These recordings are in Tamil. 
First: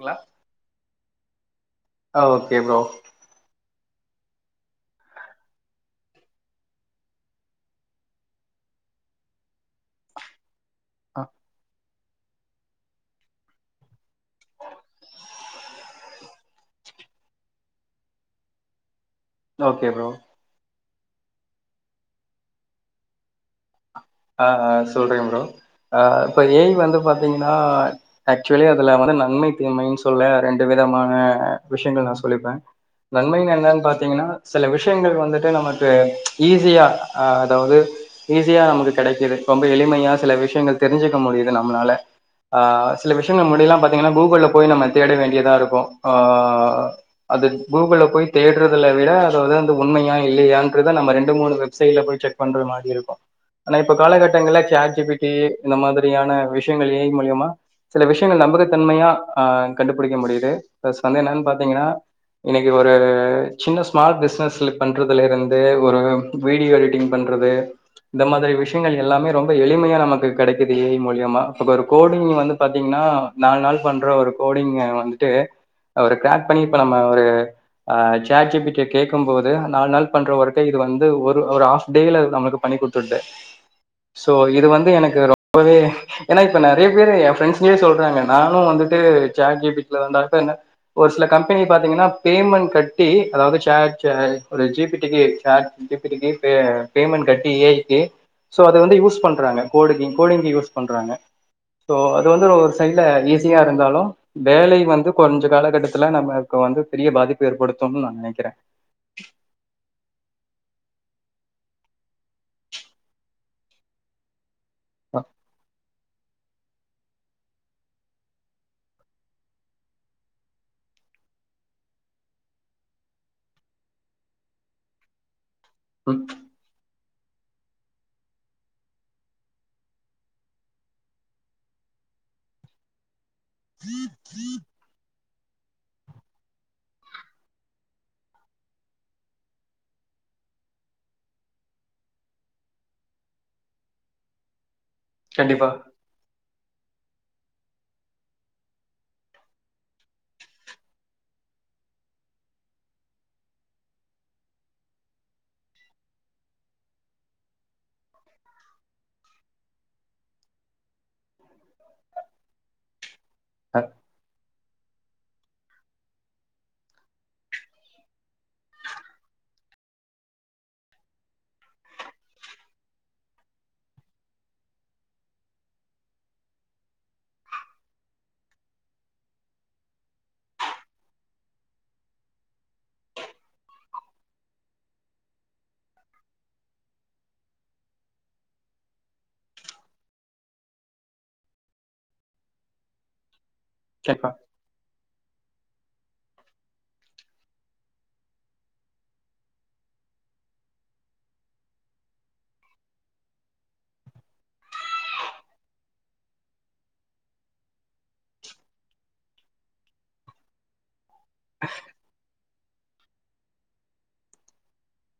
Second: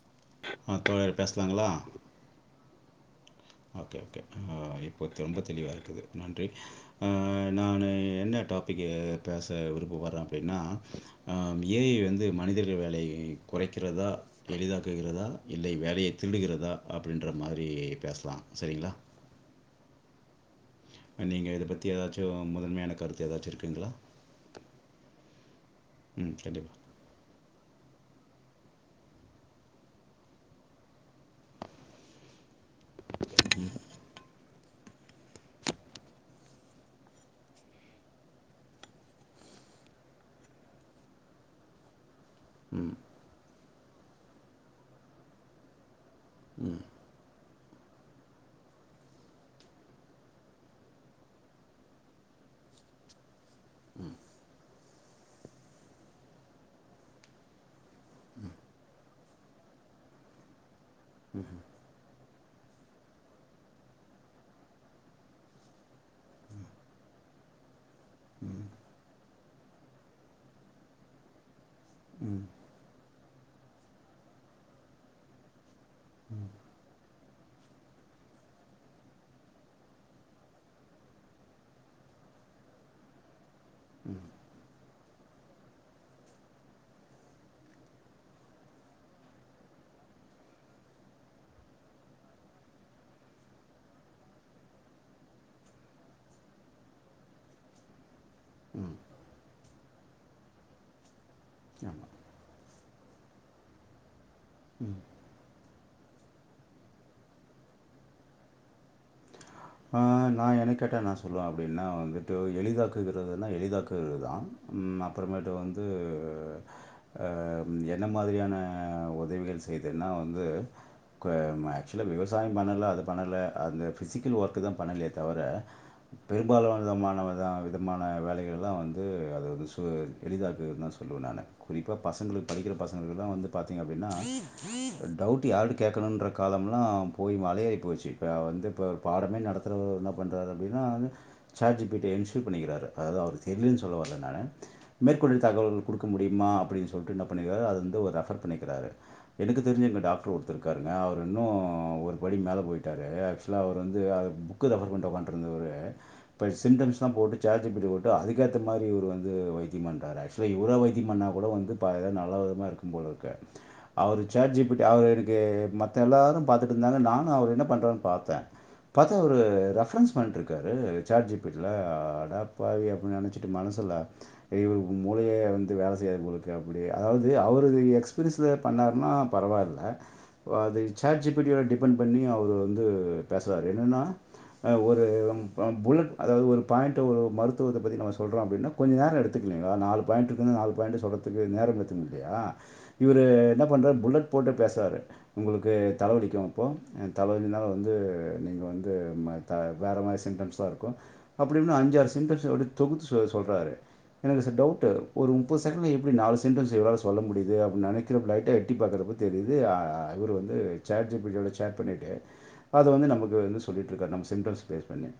ங்களா அ தோழர் பேசலாங்களா ஆ ஓகே ப்ரோ ஓகே ஓகே இப்போ ரொம்ப தெளிவா இருக்குது நன்றி நானு என்ன டாபிக் பேச விருப்பபட்றே அப்டின்னா ஆ ஏ ஐ வந்து மனிதர்கள் வேலையை கொறைக்கிறதா எளிதாக்குகிறதா இல்லை வேலையை திருடுகிறதா அப்டி ன்ற மாதிரி பேசலா சரிங்களா ஓகே ப்ரோ நீங்க இத பத்தி ஏதாச்சு முதன்மையான கருத்து ஏதாச்சு இருக்குங்களா அ அ சொல்றே ப்ரோ அ ம் இப்ப ஏ ஐ கண்டிப்பா. வந்து பாத்தீங் ஆக்சுவலி அதுல வந்து நன்மை தீமைன்னு சொல்ல ரெண்டு விதமான விஷயங்கள் நா சொல்லிப்பே நன்மைன என்னன் பாத்தீங்கனா சில விஷயங்கள் வந்துட்டு நமக்கு ஈஸியா அதாவது ஈஸியா நமக்கு கெடைக்குது ரொம்ப எளிமையா சில விஷயங்கள் தெரிஞ்சுக்க முடியுது நம்மளால ம், சில விஷயங்கள் முன்னாடிலா பாத்தீங்கனா கூகுள்ல போய் நம்ம தேட வேண்டியதா இருக்கு ம், அது கூகுள்ல போய் தேட்றது விட அது வந்து உண்மையா இல்லையாங்கிறத நம்ம ரெண்டு மூணு வெப்சைட் போய் செக் பண்ற மாரி இருக்கும் ஆனா இப்ப ம், காலகட்டங்கள்ல சாட் ஜி பி டி இந்த மாதிரியான விஷயங்கள் ஏ ஐ மூலியமா சில விஷயங்கள் நம்பகத்தன்மையா அ கண்டுபிடிக்க முடியுது பிளஸ் வந்து என்னன்னு ம்ஹ்ம். பாத்தீங்கனா இன்னைக்கு ஒரு சின்ன ஸ்மால் பிஸ்னஸ் பண்றதுல இருந்து ஒரு வீடியோ எடிட்டிங் பண் றது இந்த மாதி ம், விஷயங்கள் எல்லாமே ரொம்ப எளிமையா நமக்கு கிடைக்குது ஏ ஐ மூலியமா ஒரு கோடிங் ம், வந்து பாத்தீங்கன்னா நா [unintelligible] நாள் பண்ற ஒரு கோடிங்க வந்துட்டு அவரு ம், கிராக் பண்ணி இப்ப நம்ம ஒரு அ சாட் ஜி பி டி கேக்கும் போது நாலு நாள் பண்றவொர்க்க இது வந்து ஒரு ஒரு ஆஃப் டேல நம்மக்கு பண்ணி கொடுத்துட்டு ம், சோ இது வந்து எனக்கு ரொ ம்பவே ஏன்னா இப்ப நெறைய பேர் என் ஃப்ரெண்ட்ஸ்யே சொல்றாங்க நானு வந்துட்டு சாட் ஜி பி டி ல தான்டா என்ன ஒரு சில கம்பெனி பாத்தீங்கன்னா பேமெண்ட் கட்டி அதாவது சார் ஒரு ஜி பி டி க்கு சாட் ஜி பி டி க்கி பேமெண்ட் கட்டி ஏ ஐ க்கு சோ அத ம். வந்து யூஸ் பண்றாங்க கோடி கோடிங்கு யூஸ் பண்றாங்க ஆமா. ம். சோ அது வந்து சைல ஈஸியா இருந்தாலு வேலை ஆமாம். வந்து கொஞ்ச காலகட்ட துல நம்மக்கு வந்து பெரிய பாதிப்பு ஏற்படுத்தும்னு நா நெனைக்கிற நா என்ன கேட்டா நா சொல்லுவ அப்படின்னா வந்துட்டு எளிதாக்குகிறதுன்னா எளிதாக்குகிறது தான் அப்புறமேட்டு வந்து அ என்ன மாதிரியான உதவிகள் செய்தன்னா வந்து கு ஆக்சுவலா விவசாயம் பண்ணல அது பண்ணல அந்த ஃபிசிக்கல் ஒர்க் குதா பண்ணலையே தவிர ம் பெரும்பாலானதமான த விதமான வேலைகள் எல்லா வந்து அதது சு எளிதாக்குதுதா சொல்லுவ நானு குறிப்பா பச சங்களுக்கு படிக்கிற பசங்களுக்கு எல்லா வந்து பாத்தீங்க அப்படின்னா டவுட் யாரது கேட்கணும்ன்ற காலம்ல்லா போய் மலையேறி போச்சு இப்ப வந்து இப்ப பாட நடத்துற என்ன பண்றாரு அப்டினா சாட் ஜி பி டிய இன்ஸ்டல் பண்ணிக்கிறாரு அதாது அவருக்கு தெரிலனு சொல்ல வரல நானு மேற்கொண்ட கண்டிப்பா தகவல்கள் கொடுக்க முடியுமா அப்படின் சொல்லிட்டு என்ன பண்ணிக்கிறாரு அத வந்து ஒரு ரெஃபர் பண்ணிக்கிறாரு எனக்கு தெரிஞ்ச எங்க டாக்டர் ஒருத்துருக்காருங்க அவர் இன்னும் ஒரு படி மேலே போயிட்டாரு ஆக்சுவலா அவர் வந் து புக்க ரெஃபர் பன்ற இருந்தவரு இப்ப சிம்டம்ஸ்லா போட்டு சாட் ஜி பி ட்ட போட்டு அதிகேத்த மாரி இவர் வந்து வைத்தியம் பண்றார் ஆக்சுவல இவர வைத்தியம் பன்னா கூட வந்து நல்ல விதமா இருக்கும் போலருக்கு அவர் சாட் ஜி பி அவர் எனக்கு மத்த எல்லாரு பாத்துட்டு இருந்தாங்க நானு அவர் என்ன பண்றாருன்னு பாத்த பாத்தா அவர் ரெஃபரன்ஸ் பண்ணிட்டு இருக்காரு சாட் ஜி பிடி ல அடாப்பாவி அப்படின்னு நெனச்சிட்டு மனசில இவர்க்கு மூலையே வந்து வேல செய்யாது போலருக்கு அப்டி அதாவது அவர் எக்ஸ்பீரியன்ஸ்ல பண்ணா ஆனா பரவாயில்ல அது சாட் ஜி பி டிய டிபெண்ட் பண்ணி அவர் வந்து பேச என்னன்னா ஒரு புல்லட் அதாவது ஒரு பாயிண்ட் ஒரு மருத்துவத்த பத்தி நம்ம சொல்றோ அப்படின்னா கொஞ்ச நேரோ எடுத்துக்க ங்களா நாலு பாயிண்ட் இருக்கு நாலு பாயிண்ட சொல்றத்துக்கு நேரம் எத்து இல்லையா இவரு என்ன பண்ணுறார் கண்டிப்பா புல்லெட் போட்டு பேசறார் உங்களுக்கு தலைவலிக்கு இப்போ தலைவலினால வந்து நீங்க வந்து வேற மாரி சிம்டம்ஸ் தா இருக்கு அப்படின்னு அஞ்சாறு சிடம்ஸ அப்டி தொகுத்து சொ சொ ல்றாரு எனக்கு டவுட்டு ஒரு முப்பது செகண்ட்ல எப்டி நாலு சென்டன்ஸ இவரால சொல்ல முடியுது அப்டினு நெனைக்க லைட்டா எட்டி பாக்குற தெரியுது இவர் வந்து சாட் ஜி பிடியோட சாட் பண்ணிட்டு அத வந்து நமக் கு வந்து சொல்லிட்டு இருக்கார் நம்ம சிம்டல்ஸ் பேஸ் பண்ணே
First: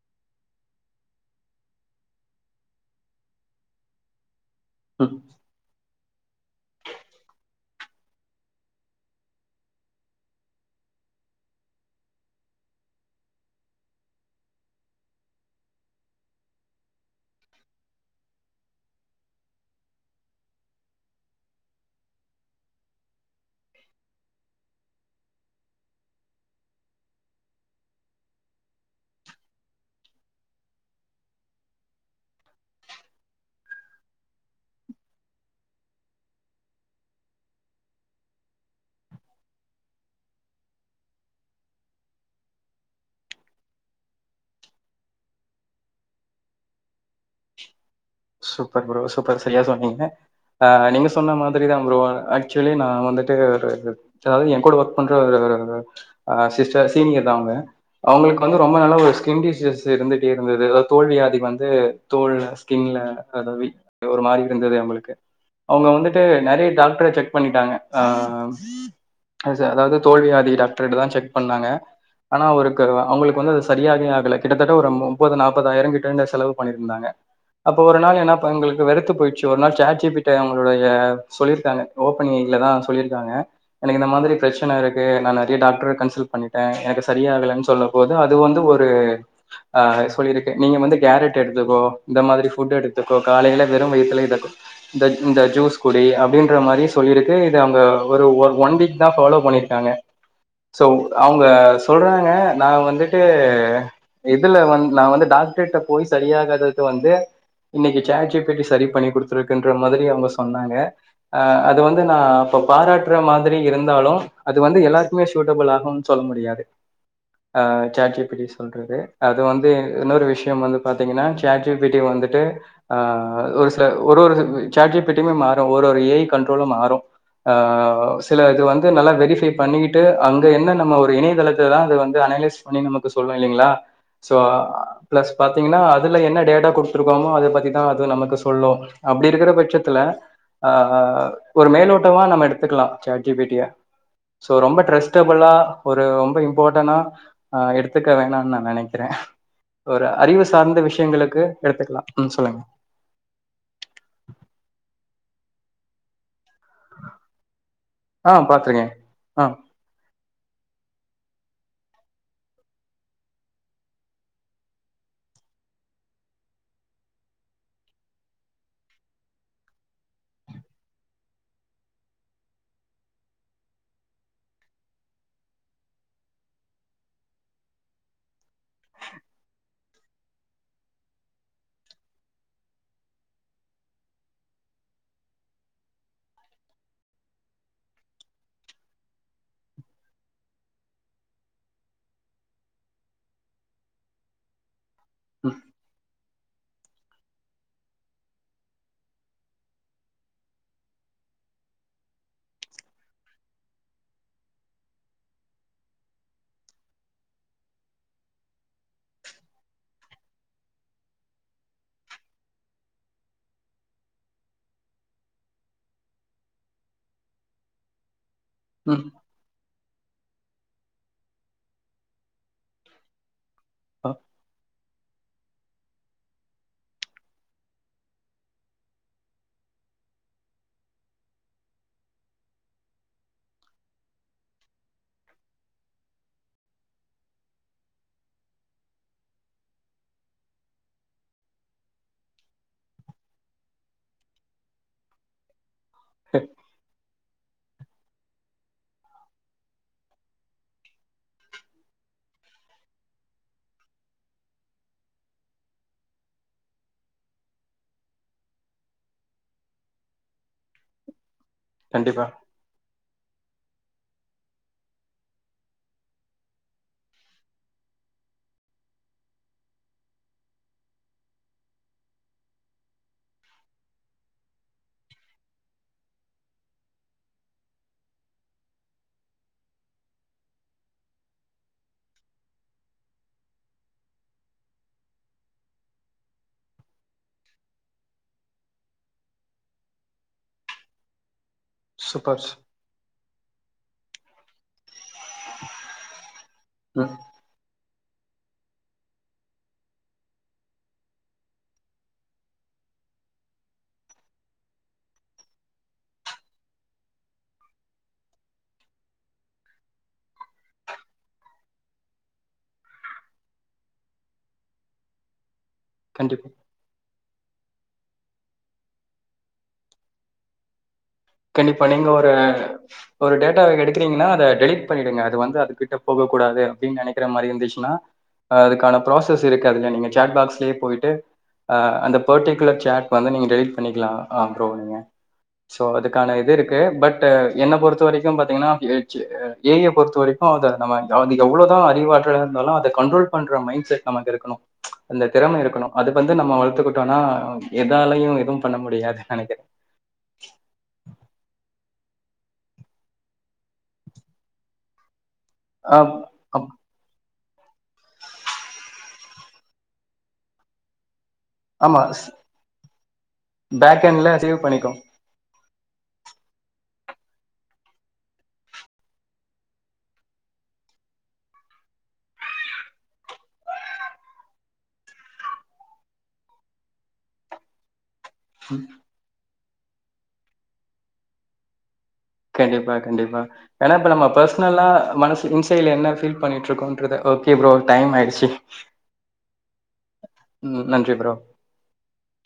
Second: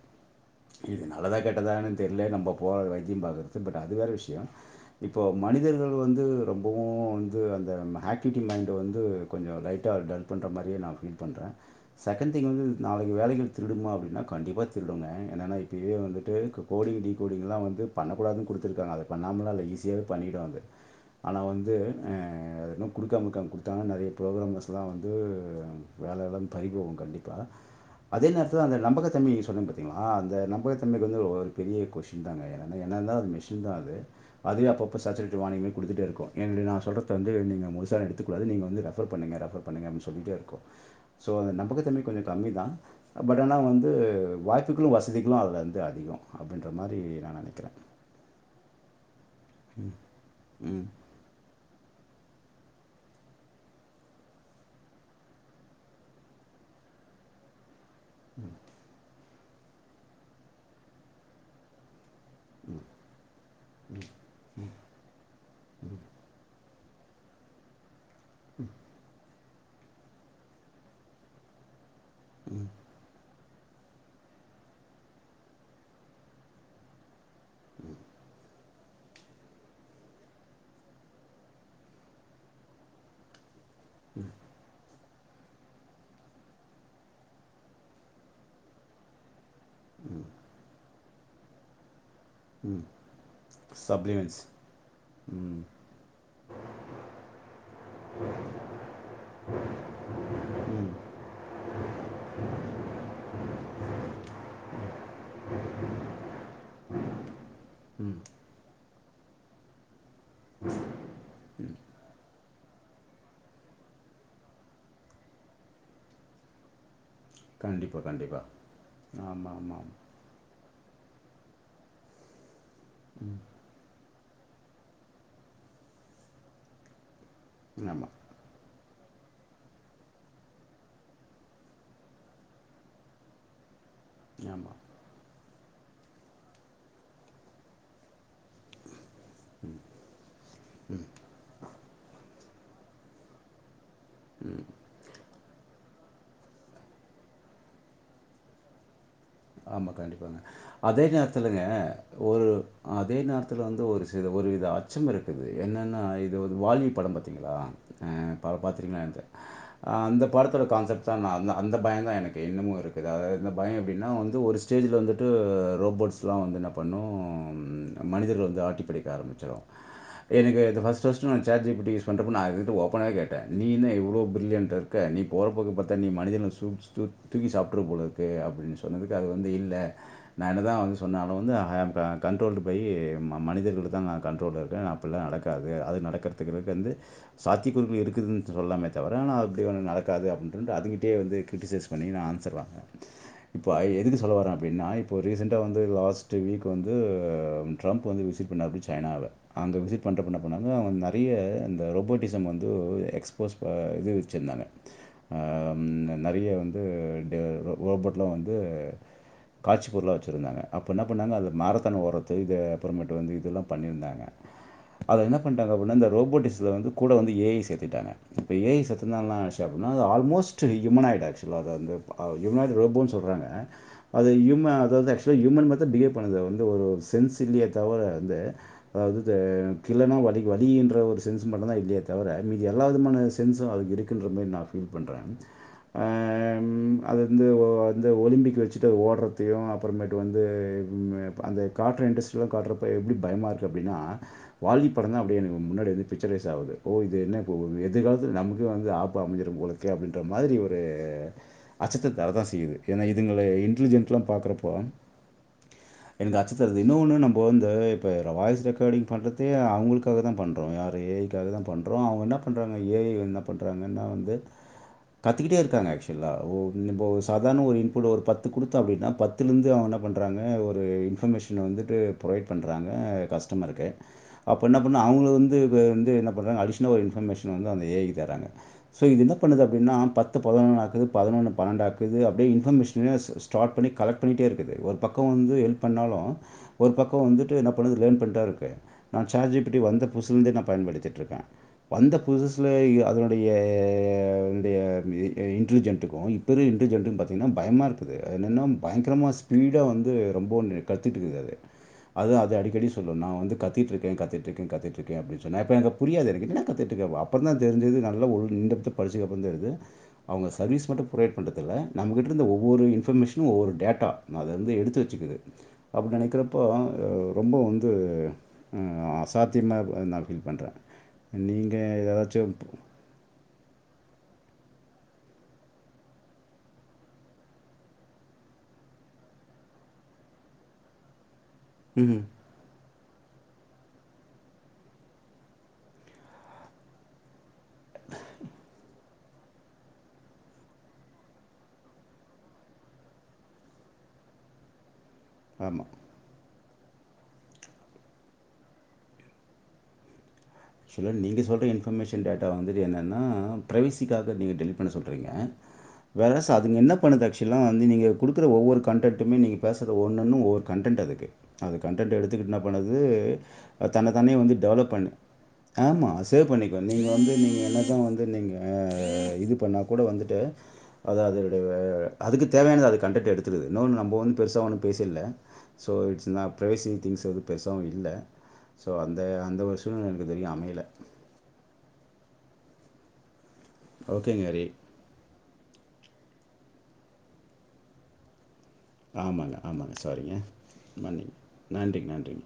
இது நல்லதா கெட்டதானு தெரியல நம்ப போக வைத்தியம் பாகறது பட் அது வேற விஷயம் ம் இப்போ மனிதர்கள் வந்து ரொம்பவும் வந்து அந்த அக்டிவிட்டி மைண்ட வந்து கொஞ்ச லைட்டா டல் பண்ற மாரியே நா ஃபீல் பண்றே செகண்ட் திங் வந்து நாளைக்கு வேலைகள் திருடுமா அப்படின்னா கண்டிப்பா திருடுங்க ஏனன்னா இப்பவே வந்துட்டு கோடிங் டீ கோடிங்லாம் வந்து பண்ணக்கூடாதுன் குடுத்திருக்காங்க அத பண்ணாமலா இல்ல ஈஸியாவே பண்ணிடு அது ஆனா வந்து இன்னு குடுக்காம இருக்காங்க கொடுத்தாங்க நெறைய ப்ரோக்ராம்ஸ்லா வந்து வேல இல்லாம பறிகோம் கண்டிப்பா அதே நேரத்தில அந்த நம்பகத்தன்மை சொன்ன பாத்தீங்களா அந்த நம்பகத்தன்மைக்கு வந்து பெரிய கொஸின் தாங்க எனக் என்ன தா அது மிஷின் தா அது அதுவே அப்பப்ப சச்சரிடி வானிங்னு குடுத்துட்டே இருக்கு ஏன்னு கேட்டீங்கன்னா சொல்லறத வந்து நீங்க ஒருசார் எடுத்துக்கூடாது நீங்க வந்து ரெஃபர் பண்ணுங்க ரெஃபர் பண்ணுங்க அப்டினு சொல்லிட்டே இருக்கு சோ நம்பகத்தன்மை கொஞ்ச கம்மி தா பட் ஆனா வந்து வாய்ப்புகளு வசதிகளு அதில் வந்து அதிக அப்படின்ற மாரி நெனைக்கிறே சூப்பர் ப்ரோ சூப்பர் சரியா சொன்னீங்க அ ம், நீங்க சொன்ன மாதிரிதா ப்ரோ ஆக் சுவலி நா வந்துட்டு ஒரு அதாவது எ கூட ஒர்க் பண்ற ஒரு சிஸ்டர் சீனியர் தா அவங்க அவங்களுக்கு வந்து ரொம்ப நாள ஒரு ஸ்கின் டிசீசஸ் இருந்துட்டே இருந்தது அதாது தோல்வியாதி வந்து தோல்ல ஸ்கின்ல பரவி அத ஒரு மாரி இருந்தது அவங்களுக்கு அவங்க வந்துட்டு நெறய டாக்டர செக் பண்ணிட்டாங்க ஆ சார் அதாவது தோல்வியாதி டாக்டர்ட்ட தா செக் பண்ணாங்க ஆனா அவருக்கு அவங்களு வந்து அது சரியாகே ஆகலை கிட்டத்தட்ட ஒரு முப்பது நாற்பதாயிரம் கிட்ட இரு செலவு பண்ணிருந்தாங்க அப்ப ஒரு நாள் ஏனாங்களுக்கு வெறுத்து போயிடுச்சு ஒரு நாள் சேட்ஜி பிட்ட அவங்களுோட சொல்லிருக்காங்க ஓபனி தான் சொல்லியிருக்காங்க எனக்கு இந்த மாதிரி பிரச்சனை இருக்கு நான் நிறைய டாக்டர் கன்சல்ட் பண்ணிட்டேன் எனக்கு சரியாகவே சொல்ல போது அது வந்து ஒரு சொல்லியிருக்கு நீங்க வந்து கேரட் எடுத்துக்கோ இந்த மாதிரி ஃபுட் ம். எடுத்துக்கோ காலையில வெறும் வயத்துலே சப்ளிமெண்ட்ஸ். இருக்கும் இந்த ம், ஜூஸ் குடி அப்படின் மாதிரி சொல்லிருக்கு இது அவங்க ஒரு ஒன் வீக் தான் ஃப்லோ பண்ணிருக்காங்க சோ ம், அவங்க சொல்றாங்க நான் வந்துட்டு இதுல வந்து நான் வந்து டாக்டரேிட்ட போய் சரியாகாதக்கு வந்து இன்னைக்கு ம். ஜாட் ஜி ப்பிட்டி சரி பண்ணி கொடுத்துருக்குன்ற மாதிரி அவங்க சொன்னாங்க ஆஹ் அது வந்து நான் இப்ப பாராட்டுற மாதிரி இருந்தாலும் அது வந்து எல்லாருக்குமே சூட்டபிள் ஆகும்னு சொல்ல முடியாது ஆஹ் கண்டிப்பா, சாட் ஜி கண்டிப்பா. ப்பிட்டி சொல்றது அது ஆமா, வந்து ஆமா, ஆமா. இன்னொரு விஷயம் வந்து பாத்தீங்கன்னா சாட் ஜி பிட்டி வந்துட்டு ஒரு சில ஒரு ஒரு சாட் ஜி பிட்டுமே மாறும் ஒரு ஒரு ஏ கண்ட்ரோல மாறும் ஆமா, சில இது வந்து நல்லா வெரிஃப்பை பண்ணிட்டு அங்க என்ன நம்ம ஒரு இணையதளத்தை தான் அதை வந்து அனலிஸ் பண்ணி நமக்கு சொல்லும் இல்லலைங்களா சோ ஆமா. பிளஸ் பாத்தீங்கன்னா அதுல என்ன டேட்டா கொடுத்துருக்காங்களோ அத பத்திதான் அது நமக்கு சொல்லும் அப்படி இருக்கிற பட்சத்துல ஆஹ் ஒரு மேலோட்டவா நம்ம எடுத்துக்கலாம் சாட் ஜி பிட்டிய சோ ரொம்ப ட்ரஸ்டபிளா ஒரு ரொம்ப இம்பார்ட்டனா ஆஹ் எடுத்துக்க வேணாம்னு நான் நெனைக்கிறேன் ஆமாம் கண்டிப்பாங்க அதே நேரத்தில்ங்க எடுத்துக்கலா ம் ஒரு சொல்லுங்க அதே நேரத்தில் வந்து ஒரு ஒரு வித அச்சம் இருக்குது என்னென்னா ஒரு வால்வி படம் பாத்தீங்களா ஆ பாத்துருக்கே பார்த்தீங்களா ஆ அந்த படத்தோட கான்செப்ட் தான் அந்த பயம் தான் எனக்கு இன்னமும் இருக்குது அதாவது இந்த பயம் எப்படின்னா வந்து வந்து ஒரு ஸ்டேஜில் வந்துட்டு ரோபோட்ஸ்லாம் வந்து என்ன பண்ணும் மனிதர்கள் வந்து ஆட்டி படைக்க ஆரம்பிச்ச ச்சலோ எனக்கு first first chat G P T use பன்ரப்ப ஓபனவே கேட்டே நீ என்ன இவ்ளோ பிரில்லியன்டா இருக்க நீ போறபோக்க பத்தா நீ மனித தூக்கி சாப்பிட்டுருவ போலருக்கு அப்படின்னு சொன்னதுக்கு அது வந்து இல்லை நான் என்னதான் வந்து சொன்னாலும் வந்து கண்ட்ரோல் போய் மனிதர்களுக்கு தான் கண்ட்ரோல் இருக்கப்ப நடக்காது அது நடக்கிறதுந்து சாத்திகக்குறுகள் இருக்குது சொல்லாமே தவிர அப்படி ஒன்னு நடக்காது அப்பின்ட்றது அதுகிட்டேயே வந்து கிரிட்டிசைஸ் பண்ணி நான் ஆன்சர்வாங்க பாய் எதுக்கு சொல்ல வரே அடின்னா இப்ப ரீசெண்டா ம் வந்து லாஸ்ட் வீக் இப்போ வந்து டிரம்ப் வந்து விசிட் பண்ணார் ஆரம்பிச்சார் சைனாவை அங்க விசிட் பண்ணுற பண்ண பண்ணாங்க அங்க நிறைய அந்த ரோபோட்டிசம் வந்து எக்ஸ்போஸ் இது வச்சுருந்தாங்க ஆஹ் நெறைய வந்து ரோபோட்லாம் வந்து காட்சி பொருளா வச்சுருந்தாங்க அப்ப என்ன பண்ணாங்க அந்த மாரத்தனை ஓரத்து இது அப்புறமேட்டு வந்து இதெல்லாம் பண்ணியிருந்தாங்க அதது என்ன பண்றாங்க அப்படின்னா இந்த ரோபோட்டிக்ஸ்ல வந்து கூட வந்து ஏ ஐ சேர்த்துட்டாங்க இப்ப ஏ ஐ ம் சேத்துட்டாங்கனா ஆல்மோஸ்ட் ஹும்யனா ஆயிடும் ஆக்சுவலா ஹுமினாயிடு ரபோன்ஸ் சொல்றாங்க அது [unintelligible] அ ஆக்சுவல ஹூமன் பிஹேவ் பண்ணது வந்து சென்ஸ் இல்ல தவிர வந்து அதாவது இல்லன்னா வழி ஒரு சென்ஸ் மட்டும்தான் இல்லே தவிர மீதி எல்லாமான சென்ஸும் அது இருதி [unintelligible] பண்றேன் அது வந்து வந்து ஒலிம்பிக் வச்சுட்டு ஓடுறதயும் அப்புறமேட்டு வந்து அந்த காட்ற இன்ரஸ்ட்டு கா எப்படி பயமா இருக்கு அப்பிடின்னா வாலி படம் தான் அப்படிய முன்னாடி வந்து ஓகே பிக்சரைஸ் ஆகுது ஓ இது என்ன இப்போ எதிர்காலத்தில நமக்கே வந்து ஆப்பு அமைஞ்சிட போலருக்கே அப்படின்ற மாதிரி ஒரு அச்சத்தை தரதான் செய்யுது ஏன்னா இதுங்க இன்டலிஜென்ட்ல்லாம் பாக்குறப்போ எனக்கு அச்சு தருது இன்னொன்னு நம்ம வந்து இப்போ வாய்ஸ் ரெக்கார்டிங் பண்ணுறதே அவளுக்காக தான் பண்ணுறோம் யார் அதுதான் பண்றோம் அவங்க கண்டிப்பா என்ன பண்றாங்க ஏ என்ன பண்றாங்கன்னா வந்து கத்துக்கிட்டே இருக்காங்க ஆக்சுவலா இப்போ சாத்த [unintelligible] ஒரு இன்புட் ஒரு பத்து கொடுத்த அப்படின்னா பத்து இருந்து அவ என்ன பண்றாங்க ஒரு இன்பர்மேஷன் வந்துட்டு புரொட் பண்றாங்க கஸ்டமருக்கு அப்ப என்ன பண்னு அவங்க வந்து வந்து என்ன பண்றாங்க அடிஷனல் இன்பர்மேஷன் வந்து அந்த ஏ ஐ க்கு தராங்க இது என்ன பண்ணது அப்படின்னா பத்து பதினொ ஆக்குது பதினொன்ன பன்னெண்ட ஆக்குது இப்ப இது அப்படிய இன்பர்மேஷன்ன ஸ் ஸ்டார்ட் பண்ணி கலெக்ட் பண்ணிட்டே இருக்குது ஒரு பக்கம் வந்து ஹெல்ப் பண்ணாலும் ஒரு பக்க பக்கம் வந்துட்டு என்ன பண்ணுது லேன் பண்ட்டா இருக்கு நான் சேர்ஜ் இப்பி வந்த புதுசலேந்தே நான் பயன்டுத்திட்டுருக்கேன் வந்த சூப்பர் புதுசுல எ அதனுடையா உடைய இடர்லிஜென்ட்க்கும் இப்ப ம் இன்டர்லிஜெட்டுக்கும் பாத்தீங்கன்னா பயம் இம்மா இருக்குது என்னன்ன பயங்கரமா ஸ்பீடா வந்து ரொம்ப கத்துட்டுக்குது அது அது அது அடிக்கடி சொல்லும் நான் வந்து கத்திட்டுக்கேன் கத்திட்டுருக்கேன் கத்திட்டுருக்கேன் அப்டினு சொல்லும் நா இப்ப எனக் புரியது என்னக்கு என்னடா கத்திட்டுருக் அப்புறம் தான் தெரிஞ்சது நல்ல ஒழுங்கத்த படிச்சதுக்ப்பரம் தெரிந்து அவங்க சர்வீஸ் மட்டும் புரவேட் பன்ரத்தில் நம்மகிட்ட இருந்த ஒவ்வொரு இன்பர்மேஷனும் ஒவ்வொரு டேட்டா அத வந்து எடுத்து வச்சுக்குது அப்படி கண்டிப்பா நினைக்கிறப்போ ஒ ரொம்ப வந்து அசாத்தியமாக நான் ஃபீல் பண்ணுறேன் கண்டிப்பா நீங்க ஒரு ஒரு டேட்டா எடுக்கிறீங்கன்னா அத ரெலிட் பண்ணிடுங்க அது வந்து அதுகிட்ட போக கூடாது அப்படின்னு நினைக்கிற மாதிரி இருந்துச்சுன்னா அதுக்கான ப்ராசஸ் இருக்குதுல்ல நீங்க சேட் பாக்ஸ்லயே போயிட்டு அந்த ம்ஹ்ம். பர்ட்டிகுலர் சேட் வந்து நீங்க டெலீட் பண்ணிக்கலாம் ஆம் ப்ரோ நீங்க சோ அதுக் கான இது இருக்கு பட் என்ன பொறுத்த வரைக்கும் பாத்தீங்கன்னா ஏஜ ஏ ஐ பொறுத்த வரைக்கும் அத நாம அது எவ்வளோதான் அறிவாற்றல இருந்தாலும் அதை கண்ட்ரோல் பண்ற மைண்ட் செட் நமக்கு இருக்கணும் அந்த திறம ஆமா. இருக்கணும் அதுக்கு வந்து நம்ம துக்குட்டோம்னா எதாலயையும் எதுயும் எதும் பண்ண முடியாது நெனைக்கிறன் க்ஷாலா நீங்கள் சொல்கிற இன்ஃபர்மேஷன் டேட்டா வந்துது என்னென்னா ஃப்ரைவசிக்காக நீங்கள் டெலிட் பண்ண சொல்றீங்க ஆ வேறசா அப் அதுங்க என்ன பண்ணுது ஆக்க்ஷ எல்லாம் வந்து நீ கொடுக்குற ஒவ்வொரு கன்டேன்டுமே நீங்க பேசுர ஒன்னென்னு ஒரு கன்டன்டு அதுக்கு அது ஆமா. கண்டடன்ட் எடுத்துக்கிட்டுனா பண்ணுது பேக் தன்னை எண்ட்ல தன்னே வந்து சேவ் டெவலப் பண்ணிக்கும். பண்ணு ஆமா சேவ் பண்ணிக்கும் நீங்கள் வந்து நீங்க என்ன தான் வந்து நீங்கா இது பண்ணா கூட வந்துட்டு அது அதனுடைய அதுக்கு தேவையானது அதை கண்டன்ட்ட எடுத்துடுது இன்னொன்னு நம்ம வந்து பெருசா ஒண்ணும் பேசில்ல சோ இட்ஸ் நான் ப்வேசிங் திங்ஸ்எதும் பெருசவும் இல்ல சோ அந்த அந்த ஒரு சூழ்நிலை எனக்கு தெரியும் அமையல கண்டிப்பா கண்டிப்பா ஏன்னா இப்ப நம்ம ஓகேங்க ஹரி பர்சனலா மனசு இன்சைட்ல என்னபீல் பண்ணிட்டு இருக்கோன்றது ஓகே ப்ரோ டைம் ஆயிடுச்சு ஆமாங்க ஆமாங்க சாரிங்க ம் நன்றி ப்ரோ. மண்ணிங்க நன்றிங்க நன்றிங்க